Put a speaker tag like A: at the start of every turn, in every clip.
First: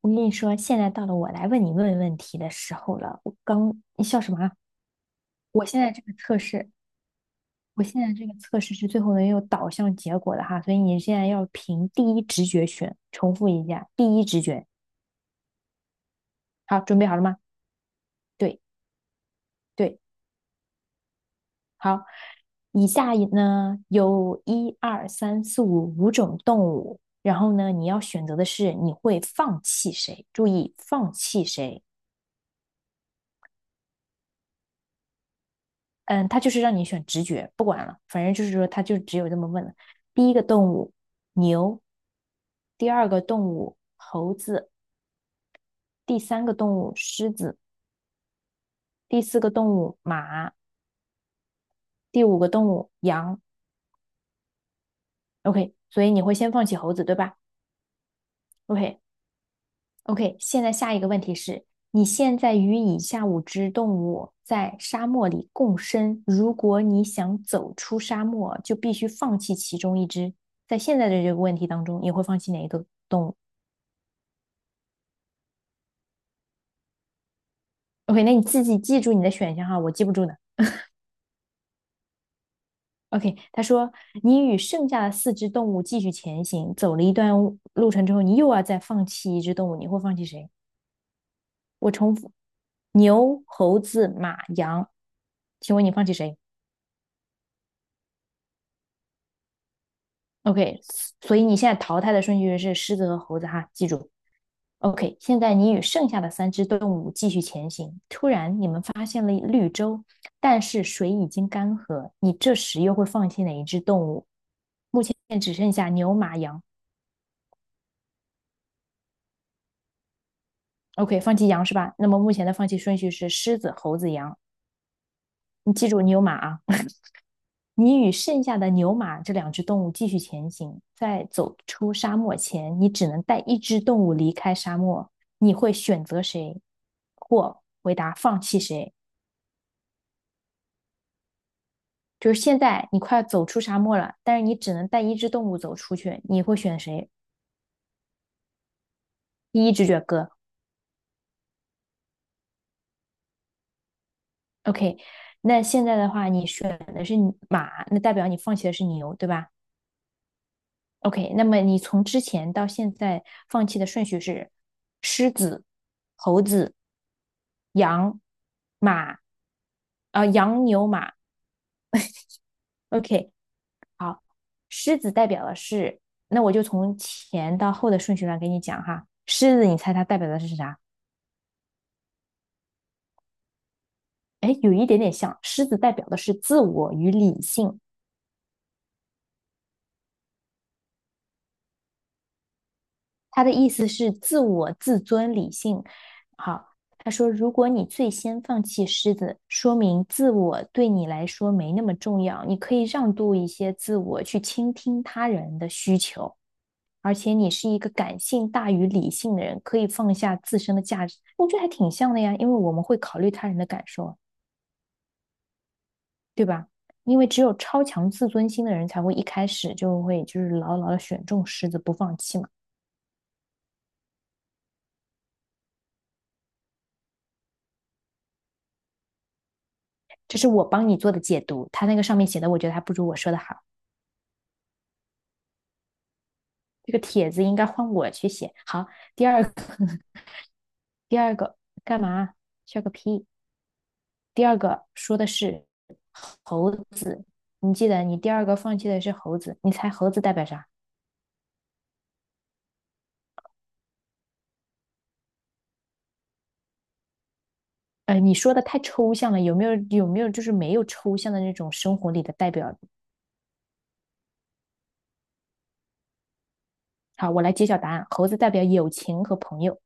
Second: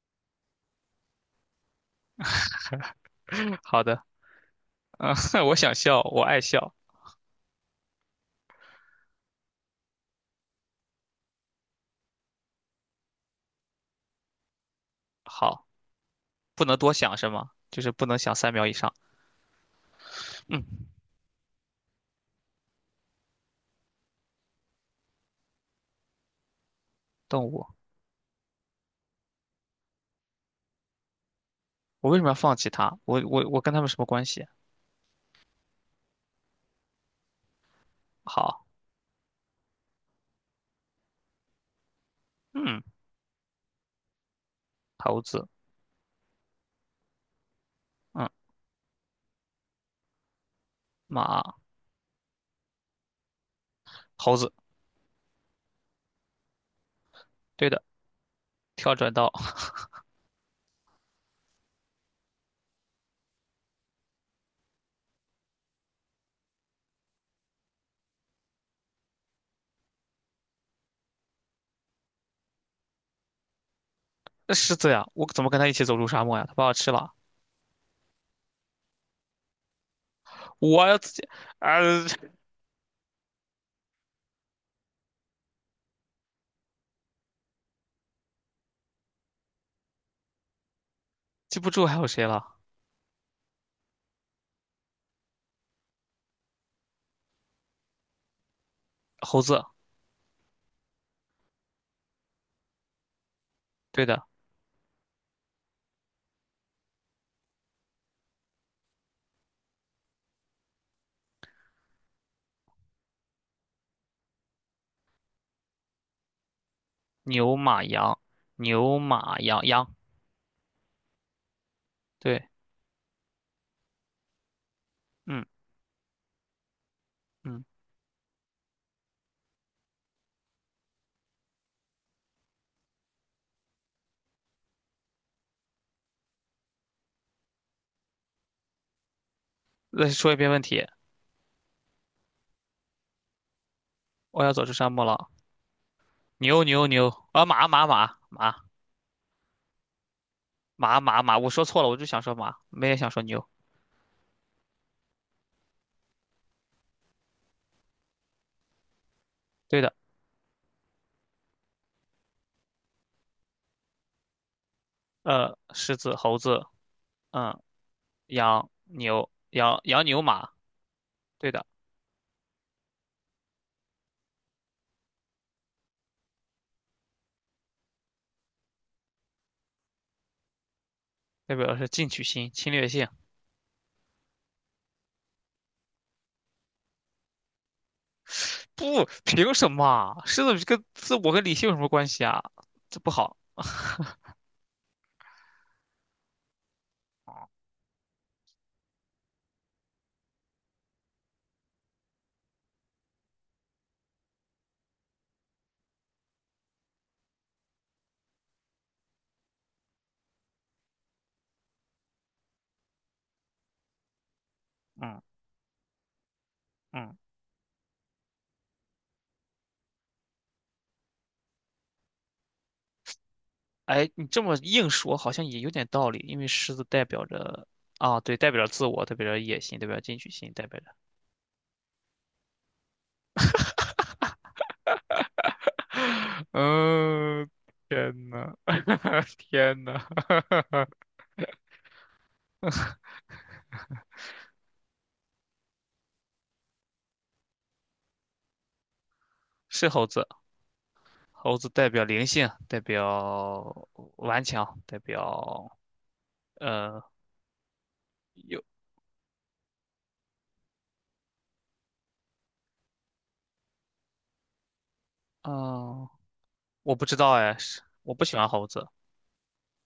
A: 我跟你说，现在到了我来问你问题的时候了。我
B: 好
A: 刚，
B: 的。
A: 你笑什么啊？
B: 我
A: 我
B: 想
A: 现在这
B: 笑，
A: 个
B: 我
A: 测
B: 爱
A: 试，
B: 笑。
A: 我现在这个测试是最后能有导向结果的哈，所以你现在要凭第一直觉选。重复一下，第一直觉。
B: 好，不能
A: 好，
B: 多
A: 准备
B: 想
A: 好了
B: 是
A: 吗？
B: 吗？就是不能想三
A: 对
B: 秒以上。
A: 对，
B: 嗯，
A: 好。以下呢有一二三四五五种动物，然
B: 动
A: 后
B: 物，
A: 呢你要选择的是你会放弃谁？注意，放弃谁？
B: 我为什么要放弃它？我跟他们什么关系？
A: 嗯，他就是让你选直觉，不管了，反正就是
B: 好，
A: 说他就只有这么问了。第一个动物牛，
B: 嗯，
A: 第二个动物猴子，
B: 猴子，
A: 第三个动物狮子，
B: 嗯，
A: 第四个动物马，
B: 马，
A: 第五个动物羊。
B: 猴子，
A: OK，所以你会先放弃猴子，对吧
B: 对的。跳
A: ？OK，
B: 转到
A: OK，现在下一个问题是，你现在与以下五只动物在沙漠里共生，如果你想走出沙漠，就必须放弃其中一只。在现在的这个问题当中，你会放弃哪一个动物
B: 狮子呀，我怎么跟他一起走入沙漠呀？他把我吃了，
A: ？OK，那你自己记住你的选项哈，我记不住的。
B: 我要自己，啊、
A: OK，他说你与剩下的四只动物继续前行，走了一段路程之后，你又要再放弃一只动物，你会放弃谁？
B: 记不住
A: 我
B: 还有
A: 重
B: 谁
A: 复，
B: 了？
A: 牛、猴子、马、羊，请问你放弃谁？
B: 猴子，
A: OK，所以你现在淘汰的顺序是狮子和猴子哈，记
B: 对
A: 住。
B: 的。
A: OK，现在你与剩下的三只动物继续前行。突然，你们发现了绿洲，但是水已经干涸。你这时又会放弃哪一只动物？目前只剩下牛、马、羊。
B: 牛马羊，牛马羊羊，
A: OK，放弃羊是吧？那么目前
B: 对，
A: 的放弃顺序是狮子、猴子、羊。
B: 嗯
A: 你记住牛马啊。
B: 嗯。
A: 你与剩下的牛马这两只动物继续前行，在走出沙漠前，你只能带一只动物离开沙漠。你会选择谁，或回答放弃谁？
B: 再说一遍问题。
A: 就是现在你快要走出沙漠了，但
B: 我
A: 是
B: 要
A: 你
B: 走出
A: 只能
B: 沙
A: 带
B: 漠
A: 一
B: 了。
A: 只动物走出去，你会
B: 牛
A: 选
B: 牛牛
A: 谁？
B: 啊马马马马
A: 第一直觉哥
B: 马马马，我说错了，我就想说马，没也想说牛。
A: ，OK。那现在的话，你选的是马，那代表你放弃的是牛，对吧？
B: 对的。
A: OK，那么你从之前到现在放弃的顺序是狮子、
B: 狮子、猴
A: 猴
B: 子，
A: 子、
B: 嗯，
A: 羊、
B: 羊、
A: 马，
B: 牛、羊、羊、牛、
A: 呃，
B: 马，
A: 羊、牛、马。
B: 对的。
A: OK，好，狮子代表的是，那我就从前到后的顺序来给你讲哈。狮子，你猜它代表的是啥？
B: 代表的是进取心、侵略性。
A: 哎，有一点点像，狮子代表的是自我与理性，
B: 不，凭什么啊狮子跟自我跟理性有什么关系啊？这不好。
A: 他的意思是自我、自尊、理性。好，他说，如果你最先放弃狮子，说明自我对你来说没那么重要，你可以让渡一些自我，去倾听他人的需求。而且你是一个感性大于理性的人，可以放下自身的价值。我觉得还挺像的呀，因为我们会考虑他人的感受，
B: 嗯
A: 对吧？
B: 嗯，
A: 因为只有超强自尊心的人才会一开始就会就是牢牢的选中狮子不放弃嘛。
B: 哎，你这么硬说好像也有点道理，因为狮子代表着啊，对，代表着自我，代表着野心，代表着进取
A: 这是
B: 心，
A: 我
B: 代表
A: 帮
B: 着。
A: 你做的解读，他那个上面写的，我觉得还不如我说的好。这个帖子
B: 嗯，
A: 应该换我去
B: 天
A: 写。
B: 呐，
A: 好，第 二个，
B: 天呐，
A: 第二个干嘛？笑个屁！第二个说的是猴子，你记得你第二个放弃的是猴子，你
B: 是
A: 猜
B: 猴
A: 猴子
B: 子，
A: 代表啥？
B: 猴子代表灵性，代表顽强，代表呃
A: 你说的
B: 有
A: 太抽象了，有没有就是没有抽象的那种生活里的代表？
B: 嗯、呃我不知道
A: 好，我来
B: 哎，
A: 揭晓
B: 是
A: 答案，
B: 我不
A: 猴
B: 喜
A: 子
B: 欢
A: 代表
B: 猴子。
A: 友情和朋友。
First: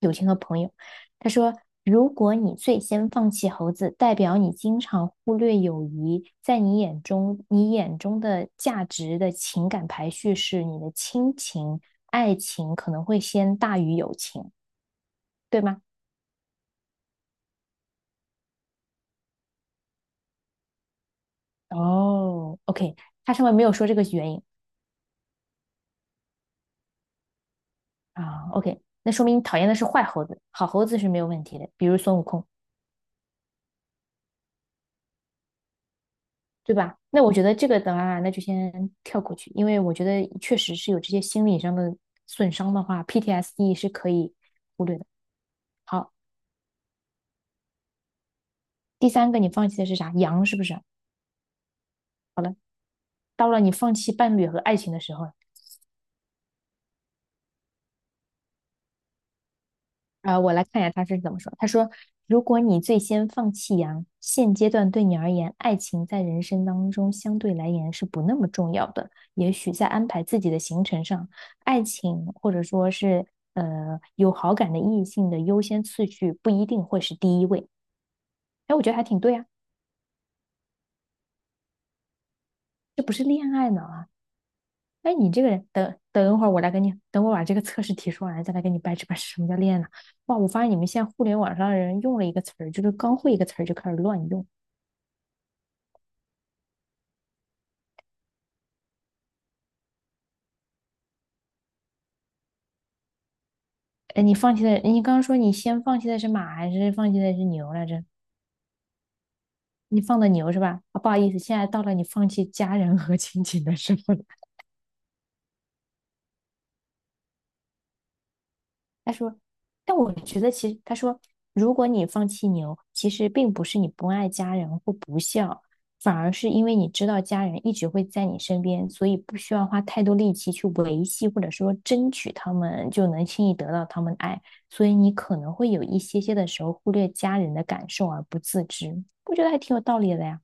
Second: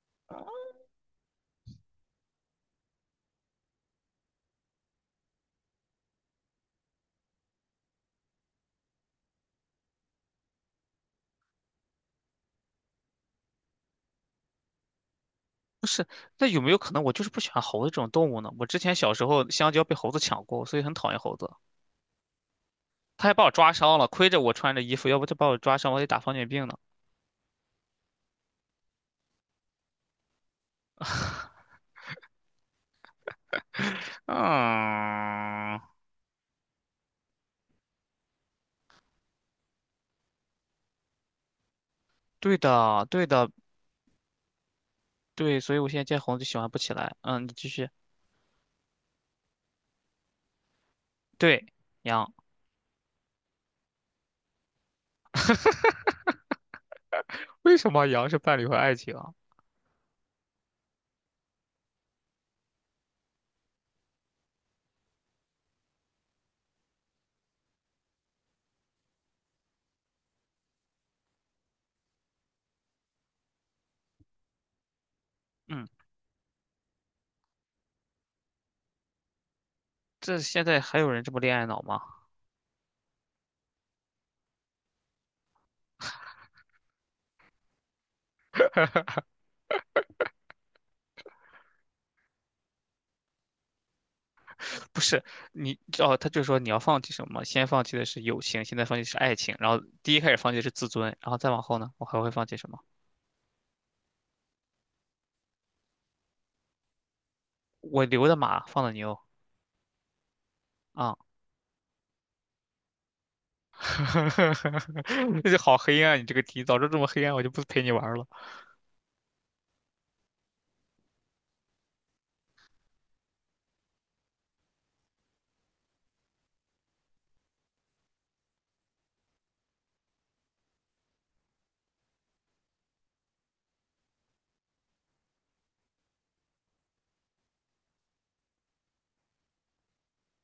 A: 友情和朋友。他说，如果你最先放弃猴子，代表你经常忽略友谊，在你眼中，你眼中的价值的情感排序是你的亲情、爱情可能会先大于友情，对吗？
B: 不是，那有没有可能我就是不喜欢猴子这种动物呢？我之前小时候香蕉被猴子抢过，所以很讨厌猴子，
A: 哦，OK，
B: 它还
A: 他
B: 把
A: 上
B: 我
A: 面没
B: 抓
A: 有说这
B: 伤
A: 个
B: 了，亏
A: 原
B: 着
A: 因
B: 我穿着衣服，要不就把我抓伤，我得打狂犬病呢。
A: 啊，OK，那说明你讨厌的是坏猴子，好猴子是没有问题的，比如孙悟空。
B: 嗯，
A: 对吧？那我觉得这个的话，那就先跳过去，因为我觉得确实是有这些心理上的损
B: 对
A: 伤的话
B: 的，对的。
A: ，PTSD 是可以忽略的。
B: 对，所以我现在
A: 好，
B: 见红就喜欢不起来。嗯，你继续。
A: 第三个你放弃的是啥？羊是不是？
B: 对，羊，
A: 到了你放弃伴侣和爱情的时候，
B: 为什么羊是伴侣和爱情啊？
A: 啊，我来看一下他是怎么说。他说："如果你最先放弃羊，现阶段对你而言，爱情在人生当中相对来言是不那么重要的。也许在安排自己的行程上，爱情或者说是有好感的异性的优先
B: 嗯，
A: 次序不一定会是第一位。"哎，我觉得还挺对啊，
B: 这现在还有人这么恋爱脑吗？
A: 这不是恋爱脑啊！哎，你这个人，等等会儿我来跟你，等我把这个测试题说完，再来跟你掰扯掰扯什么叫恋爱脑。哇，我发现你们现在互联网上的人用了一个词儿，就是刚会一个词儿就开始乱用。
B: 不是，你哦，他就说你要放弃什么？先放弃的是友情，现在放弃是爱情，然后第一开始放弃的是自尊，然后再往后呢，我还会放弃什么？
A: 哎，你放弃的，你刚刚说你先放弃的是马还是放弃的是牛来
B: 我
A: 着？
B: 留的马，放的牛
A: 你放的牛是吧？啊，不
B: 啊。
A: 好意思，现在到了你放弃家人和亲情的时候。
B: 这就好黑暗，你这个题，早知道这么黑暗，我就不陪你玩了。
A: 他说，但我觉得其实他说，如果你放弃牛，其实并不是你不爱家人或不孝，反而是因为你知道家人一直会在你身边，所以不需要花太多力气去维系或者说争取他们，就能轻易得到他们的爱，所以你可能会有一些些的时候忽略家人的感受而不自知，我觉得还挺有道理的呀。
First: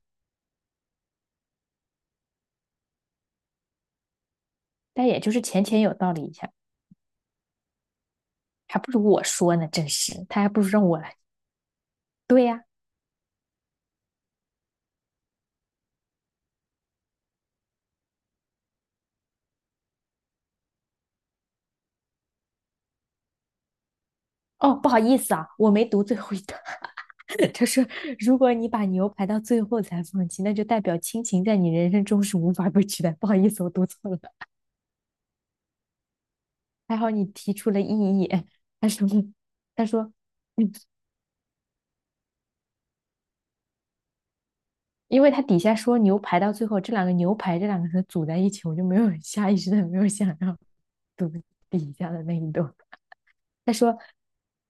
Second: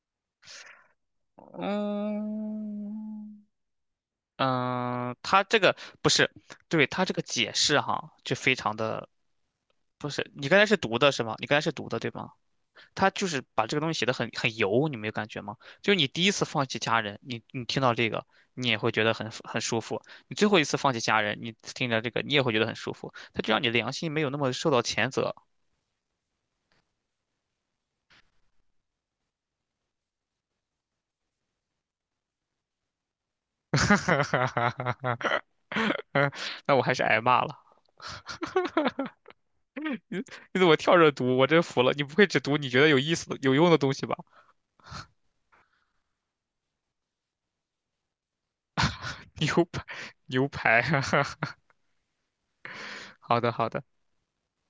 A: 但
B: 嗯，
A: 也就是
B: 他这
A: 浅
B: 个
A: 浅有
B: 不
A: 道理
B: 是，
A: 一下，
B: 对，他这个解释哈，就非常
A: 还不如
B: 的
A: 我说呢，真
B: 不
A: 是，
B: 是。
A: 他
B: 你
A: 还
B: 刚
A: 不
B: 才
A: 如
B: 是
A: 让
B: 读
A: 我
B: 的
A: 来。
B: 是吗？你刚才是读的对吗？
A: 对呀，
B: 他就是把这个东西写的很很油，你没有感觉吗？就是你第一次放弃家人，你听到这个，你也会觉得很舒服；你最后一次放弃家人，你听着这个，你也会觉得很舒服。他就让你良心没有那么受
A: 哦，
B: 到
A: 不好
B: 谴
A: 意思
B: 责。
A: 啊，我没读最后一段。他说，如果你把牛排到最后才放弃，那就代表亲情在你人生中是无法被取代。不好意思，我读错了，
B: 那我还
A: 还
B: 是
A: 好
B: 挨
A: 你
B: 骂
A: 提
B: 了。
A: 出了异议。他说，他说,
B: 你怎
A: 嗯
B: 么跳着读？我真服了，你不会只读你觉得有意思的、有用的东西吧？
A: 因为他底下说牛排到最后，这两个牛排这两个字组在一起，我就没有 下意
B: 牛
A: 识
B: 排，
A: 的没有想
B: 牛
A: 要
B: 排，
A: 读 底下的那一段。
B: 好的，好
A: 他
B: 的。
A: 说，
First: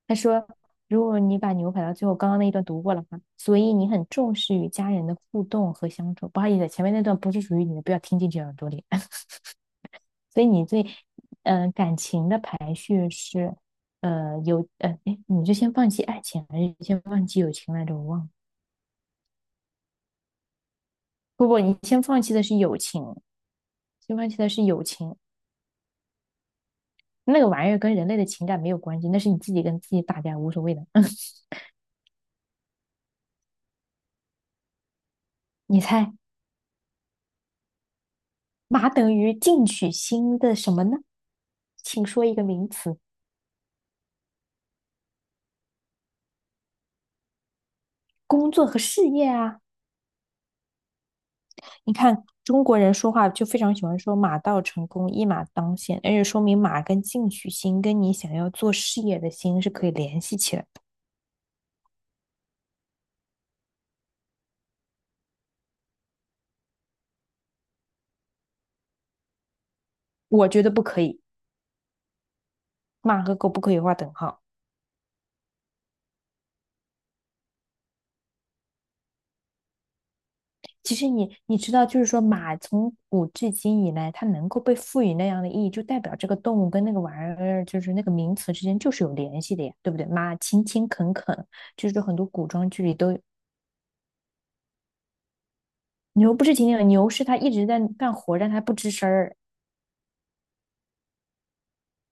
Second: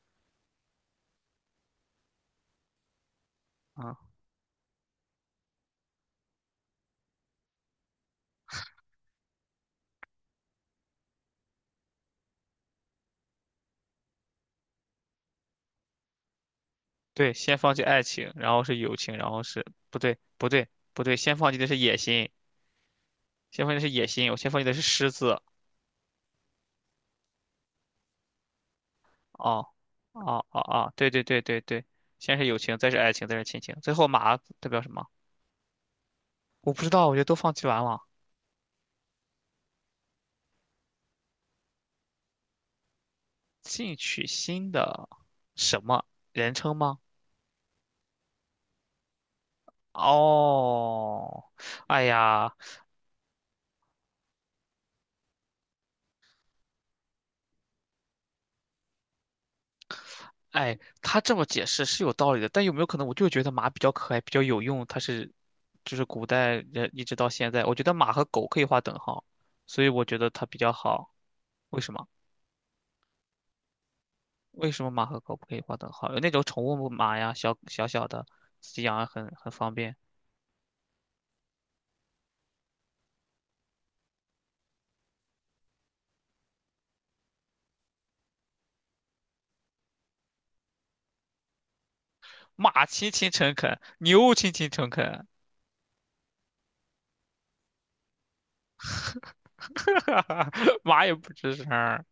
A: 他说,如果你把牛排到最后，刚刚那一段读过了吗？所以你
B: 啊，
A: 很重视与家人的互动和相处。不好意思，前面那段不是属于你的，不要听进去耳朵里。所以你最，感情的排序是，哎，你就先放弃爱情，还是先放
B: 对，
A: 弃友
B: 先
A: 情
B: 放弃
A: 来着？
B: 爱
A: 我忘了。
B: 情，然后是友情，然后是不对，不对，不对，先
A: 不
B: 放弃
A: 不，
B: 的
A: 你
B: 是野
A: 先放
B: 心，
A: 弃的是友情，
B: 先放弃的是野
A: 先放
B: 心，
A: 弃
B: 我
A: 的
B: 先放
A: 是
B: 弃的是
A: 友
B: 狮
A: 情，
B: 子。
A: 那个玩意儿跟人类的情感没有关系，那是你自己
B: 哦，
A: 跟自己打架，
B: 哦，
A: 无
B: 哦，
A: 所谓的。
B: 哦，对对 对对对，先是友情，再是爱情，再是亲情，最后马代表什么？
A: 你猜，
B: 我不知道，我觉得都放弃完了，
A: 马等于进取心的什么呢？请说一个名词，
B: 进取心的什么人称吗？
A: 工作和事业啊。
B: 哦，
A: 你
B: 哎
A: 看
B: 呀，
A: 中国人说话就非常喜欢说"马到成功，一马当先"，而且说明马跟进取心跟你想要做事业的心是可以联系起来
B: 哎，
A: 的。
B: 他这么解释是有道理的，但有没有可能我就觉得马比较可爱，比较有用？它是，就是古代人一直到现在，我觉得马和狗可以划等号，所以我觉得它
A: 我
B: 比
A: 觉得
B: 较
A: 不可
B: 好。
A: 以，
B: 为什么？
A: 马和狗不可以画等号。
B: 为什么马和狗不可以划等号？有那种宠物马呀，小小小的，自己养很方便。
A: 其实你知道，就是说马从古至今以来，它能够被赋予那样的意义，就代表这个动物跟那个玩意儿，就是那个名词之间就是有联系的呀，对不对？马勤勤恳恳，就是很多古装剧
B: 马
A: 里
B: 勤
A: 都有。
B: 勤诚恳，牛勤勤诚恳，
A: 牛不是勤勤恳，牛是它一直在干活，但它不吱声儿。
B: 马也不吱声儿，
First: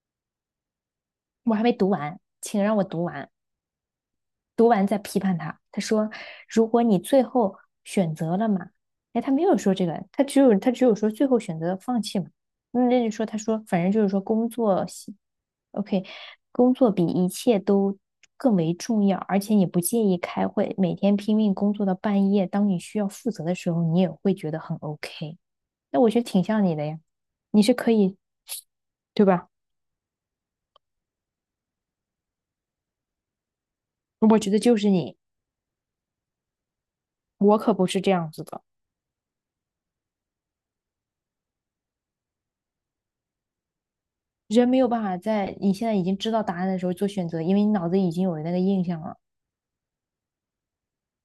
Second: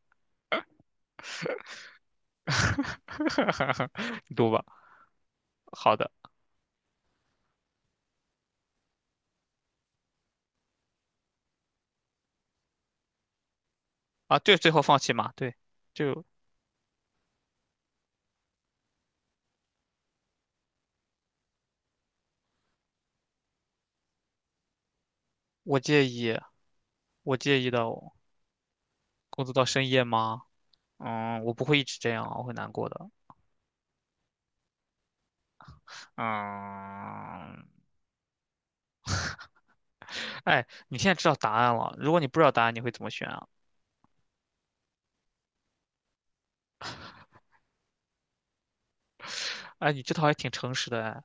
A: 我还没读完，请让我读完。
B: 你读吧。
A: 读完再批判他。他
B: 好的
A: 说，如果你最后选择了嘛，哎，他没有说这个，他只有说最后选择放弃嘛。嗯那就说他说，反正就是说
B: 啊，
A: 工
B: 对，最后
A: 作
B: 放弃马，对，
A: ，OK，
B: 就
A: 工作比一切都更为重要，而且你不介意开会，每天拼命工作到半夜，当你需要负责的时候，你也会觉得很 OK。
B: 我
A: 那
B: 介
A: 我觉得
B: 意，
A: 挺像你的呀，
B: 我
A: 你
B: 介意
A: 是
B: 的。
A: 可以，对
B: 工
A: 吧？
B: 作到深夜吗？嗯，我不会一直这样啊，我会难过的。
A: 我觉得就是你，我
B: 嗯，
A: 可不是这样子的。
B: 哎，你现在知道答案了。如果你不知道答案，你会怎么选啊？
A: 人没有办法在你现在已经知道答案的时候做选择，因为你脑子已经有那个印象了。
B: 哎，你这套还挺诚实的哎。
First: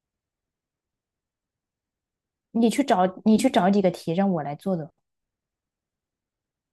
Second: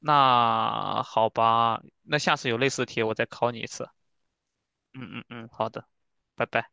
B: 那好吧，那下次有类
A: 你
B: 似
A: 去
B: 的题，
A: 找
B: 我再
A: 你去
B: 考你一
A: 找几
B: 次。
A: 个题让我来做的。
B: 嗯嗯嗯，好的，拜拜。